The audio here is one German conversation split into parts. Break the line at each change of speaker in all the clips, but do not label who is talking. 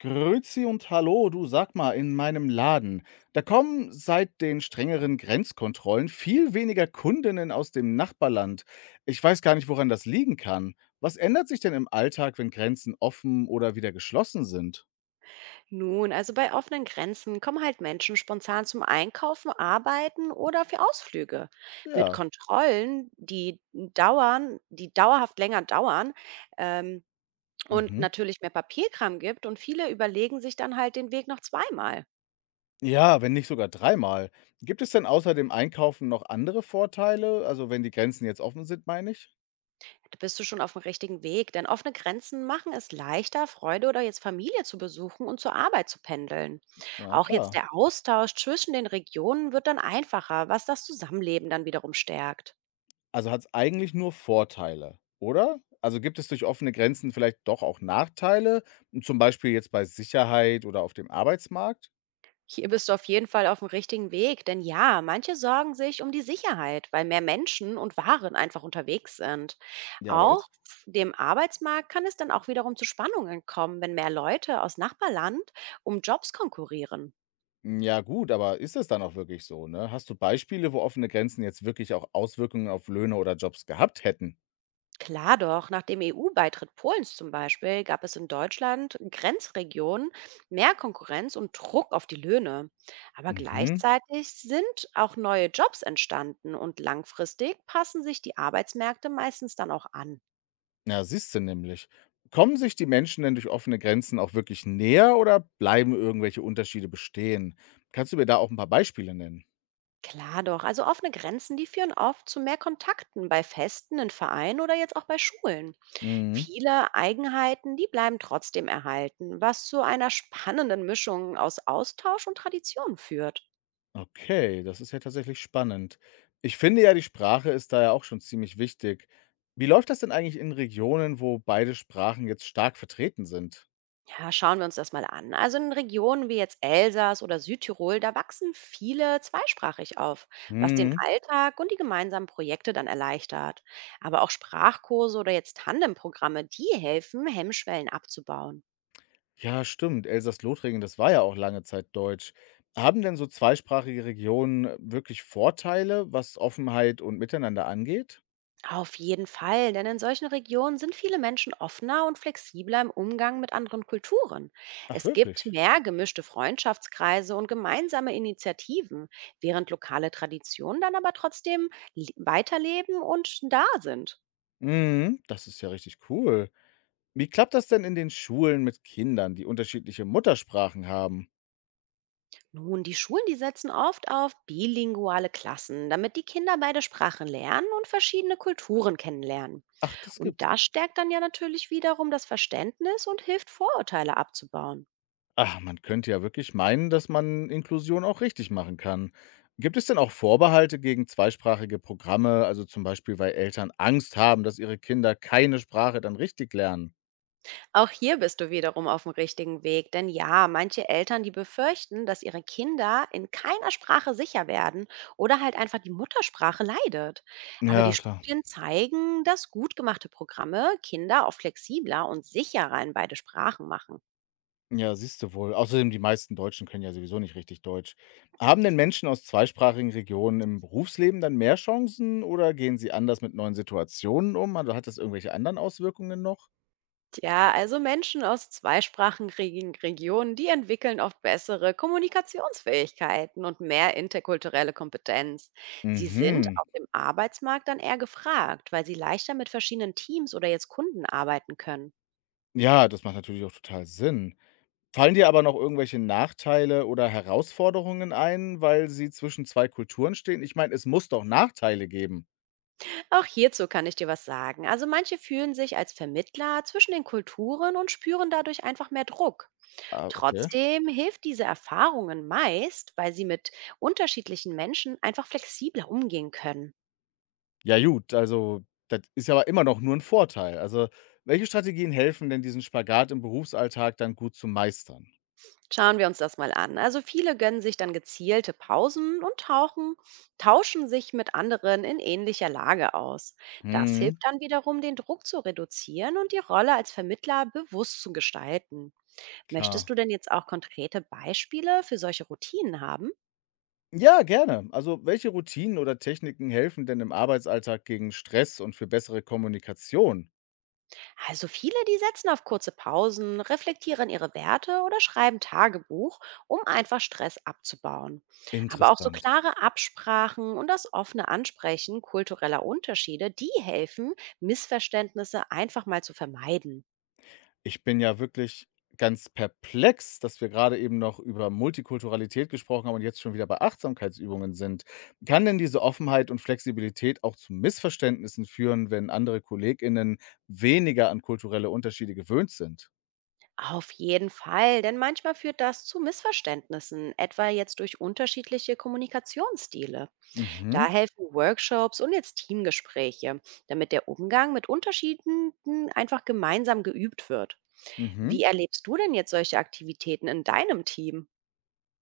Grüezi und hallo, du, sag mal, in meinem Laden, da kommen seit den strengeren Grenzkontrollen viel weniger Kundinnen aus dem Nachbarland. Ich weiß gar nicht, woran das liegen kann. Was ändert sich denn im Alltag, wenn Grenzen offen oder wieder geschlossen sind?
Nun, also bei offenen Grenzen kommen halt Menschen spontan zum Einkaufen, Arbeiten oder für Ausflüge. Mit
Ja.
Kontrollen, die dauerhaft länger dauern ähm, und
Mhm.
natürlich mehr Papierkram gibt und viele überlegen sich dann halt den Weg noch zweimal.
Ja, wenn nicht sogar dreimal. Gibt es denn außer dem Einkaufen noch andere Vorteile? Also wenn die Grenzen jetzt offen sind, meine ich?
Da bist du schon auf dem richtigen Weg, denn offene Grenzen machen es leichter, Freunde oder jetzt Familie zu besuchen und zur Arbeit zu pendeln.
Ja,
Auch jetzt
klar.
der Austausch zwischen den Regionen wird dann einfacher, was das Zusammenleben dann wiederum stärkt.
Also, hat es eigentlich nur Vorteile, oder? Also, gibt es durch offene Grenzen vielleicht doch auch Nachteile, hm, zum Beispiel jetzt bei Sicherheit oder auf dem Arbeitsmarkt?
Hier bist du auf jeden Fall auf dem richtigen Weg, denn ja, manche sorgen sich um die Sicherheit, weil mehr Menschen und Waren einfach unterwegs sind.
Ja, aber
Auch
ist
dem Arbeitsmarkt kann es dann auch wiederum zu Spannungen kommen, wenn mehr Leute aus Nachbarland um Jobs konkurrieren.
ja gut, aber ist das dann auch wirklich so, ne? Hast du Beispiele, wo offene Grenzen jetzt wirklich auch Auswirkungen auf Löhne oder Jobs gehabt hätten?
Klar doch, nach dem EU-Beitritt Polens zum Beispiel gab es in Deutschland Grenzregionen mehr Konkurrenz und Druck auf die Löhne. Aber
Mhm.
gleichzeitig sind auch neue Jobs entstanden und langfristig passen sich die Arbeitsmärkte meistens dann auch an.
Ja, siehst du nämlich. Kommen sich die Menschen denn durch offene Grenzen auch wirklich näher oder bleiben irgendwelche Unterschiede bestehen? Kannst du mir da auch ein paar Beispiele nennen?
Klar doch, also offene Grenzen, die führen oft zu mehr Kontakten bei Festen, in Vereinen oder jetzt auch bei Schulen.
Mhm.
Viele Eigenheiten, die bleiben trotzdem erhalten, was zu einer spannenden Mischung aus Austausch und Tradition führt.
Okay, das ist ja tatsächlich spannend. Ich finde ja, die Sprache ist da ja auch schon ziemlich wichtig. Wie läuft das denn eigentlich in Regionen, wo beide Sprachen jetzt stark vertreten sind?
Ja, schauen wir uns das mal an. Also in Regionen wie jetzt Elsass oder Südtirol, da wachsen viele zweisprachig auf, was den
Hm,
Alltag und die gemeinsamen Projekte dann erleichtert. Aber auch Sprachkurse oder jetzt Tandemprogramme, die helfen, Hemmschwellen abzubauen.
ja, stimmt. Elsass-Lothringen, das war ja auch lange Zeit Deutsch. Haben denn so zweisprachige Regionen wirklich Vorteile, was Offenheit und Miteinander angeht?
Auf jeden Fall, denn in solchen Regionen sind viele Menschen offener und flexibler im Umgang mit anderen Kulturen.
Ach,
Es gibt
wirklich?
mehr gemischte Freundschaftskreise und gemeinsame Initiativen, während lokale Traditionen dann aber trotzdem weiterleben und da sind.
Hm, das ist ja richtig cool. Wie klappt das denn in den Schulen mit Kindern, die unterschiedliche Muttersprachen haben?
Nun, die Schulen, die setzen oft auf bilinguale Klassen, damit die Kinder beide Sprachen lernen und verschiedene Kulturen kennenlernen.
Ach, das
Und
gibt's.
das stärkt dann ja natürlich wiederum das Verständnis und hilft, Vorurteile abzubauen.
Ach, man könnte ja wirklich meinen, dass man Inklusion auch richtig machen kann. Gibt es denn auch Vorbehalte gegen zweisprachige Programme, also zum Beispiel, weil Eltern Angst haben, dass ihre Kinder keine Sprache dann richtig lernen?
Auch hier bist du wiederum auf dem richtigen Weg, denn ja, manche Eltern, die befürchten, dass ihre Kinder in keiner Sprache sicher werden oder halt einfach die Muttersprache leidet. Aber die
Ja, klar.
Studien zeigen, dass gut gemachte Programme Kinder auch flexibler und sicherer in beide Sprachen machen.
Ja, siehst du wohl. Außerdem, die meisten Deutschen können ja sowieso nicht richtig Deutsch. Haben denn Menschen aus zweisprachigen Regionen im Berufsleben dann mehr Chancen oder gehen sie anders mit neuen Situationen um? Also hat das irgendwelche anderen Auswirkungen noch?
Ja, also Menschen aus zweisprachigen Regionen, die entwickeln oft bessere Kommunikationsfähigkeiten und mehr interkulturelle Kompetenz. Sie sind
Mhm.
auf dem Arbeitsmarkt dann eher gefragt, weil sie leichter mit verschiedenen Teams oder jetzt Kunden arbeiten können.
Ja, das macht natürlich auch total Sinn. Fallen dir aber noch irgendwelche Nachteile oder Herausforderungen ein, weil sie zwischen 2 Kulturen stehen? Ich meine, es muss doch Nachteile geben.
Auch hierzu kann ich dir was sagen. Also manche fühlen sich als Vermittler zwischen den Kulturen und spüren dadurch einfach mehr Druck.
Ah, okay.
Trotzdem hilft diese Erfahrungen meist, weil sie mit unterschiedlichen Menschen einfach flexibler umgehen können.
Ja gut, also das ist ja aber immer noch nur 'n Vorteil. Also, welche Strategien helfen denn, diesen Spagat im Berufsalltag dann gut zu meistern?
Schauen wir uns das mal an. Also viele gönnen sich dann gezielte Pausen und tauschen sich mit anderen in ähnlicher Lage aus. Das hilft
Mhm,
dann wiederum, den Druck zu reduzieren und die Rolle als Vermittler bewusst zu gestalten. Möchtest
klar.
du denn jetzt auch konkrete Beispiele für solche Routinen haben?
Ja, gerne. Also, welche Routinen oder Techniken helfen denn im Arbeitsalltag gegen Stress und für bessere Kommunikation?
Also viele, die setzen auf kurze Pausen, reflektieren ihre Werte oder schreiben Tagebuch, um einfach Stress abzubauen. Aber auch so
Interessant.
klare Absprachen und das offene Ansprechen kultureller Unterschiede, die helfen, Missverständnisse einfach mal zu vermeiden.
Ich bin ja wirklich ganz perplex, dass wir gerade eben noch über Multikulturalität gesprochen haben und jetzt schon wieder bei Achtsamkeitsübungen sind. Kann denn diese Offenheit und Flexibilität auch zu Missverständnissen führen, wenn andere KollegInnen weniger an kulturelle Unterschiede gewöhnt sind?
Auf jeden Fall, denn manchmal führt das zu Missverständnissen, etwa jetzt durch unterschiedliche Kommunikationsstile. Da
Mhm,
helfen Workshops und jetzt Teamgespräche, damit der Umgang mit Unterschieden einfach gemeinsam geübt wird.
mhm.
Wie erlebst du denn jetzt solche Aktivitäten in deinem Team?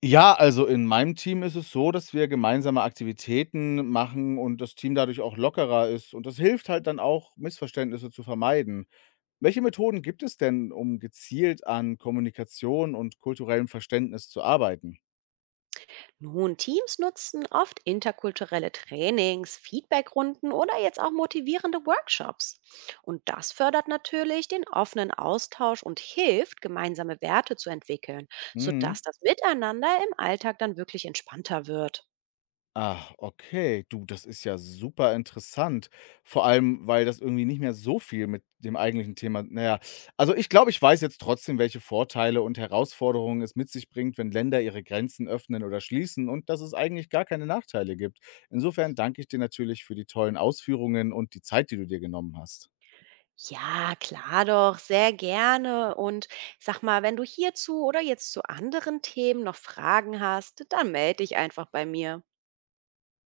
Ja, also in meinem Team ist es so, dass wir gemeinsame Aktivitäten machen und das Team dadurch auch lockerer ist. Und das hilft halt dann auch, Missverständnisse zu vermeiden. Welche Methoden gibt es denn, um gezielt an Kommunikation und kulturellem Verständnis zu arbeiten?
Nun, Teams nutzen oft interkulturelle Trainings, Feedbackrunden oder jetzt auch motivierende Workshops. Und das fördert natürlich den offenen Austausch und hilft, gemeinsame Werte zu entwickeln,
Mhm.
sodass das Miteinander im Alltag dann wirklich entspannter wird.
Ach, okay. Du, das ist ja super interessant. Vor allem, weil das irgendwie nicht mehr so viel mit dem eigentlichen Thema. Naja, also ich glaube, ich weiß jetzt trotzdem, welche Vorteile und Herausforderungen es mit sich bringt, wenn Länder ihre Grenzen öffnen oder schließen und dass es eigentlich gar keine Nachteile gibt. Insofern danke ich dir natürlich für die tollen Ausführungen und die Zeit, die du dir genommen hast.
Ja, klar doch, sehr gerne. Und sag mal, wenn du hierzu oder jetzt zu anderen Themen noch Fragen hast, dann melde dich einfach bei mir.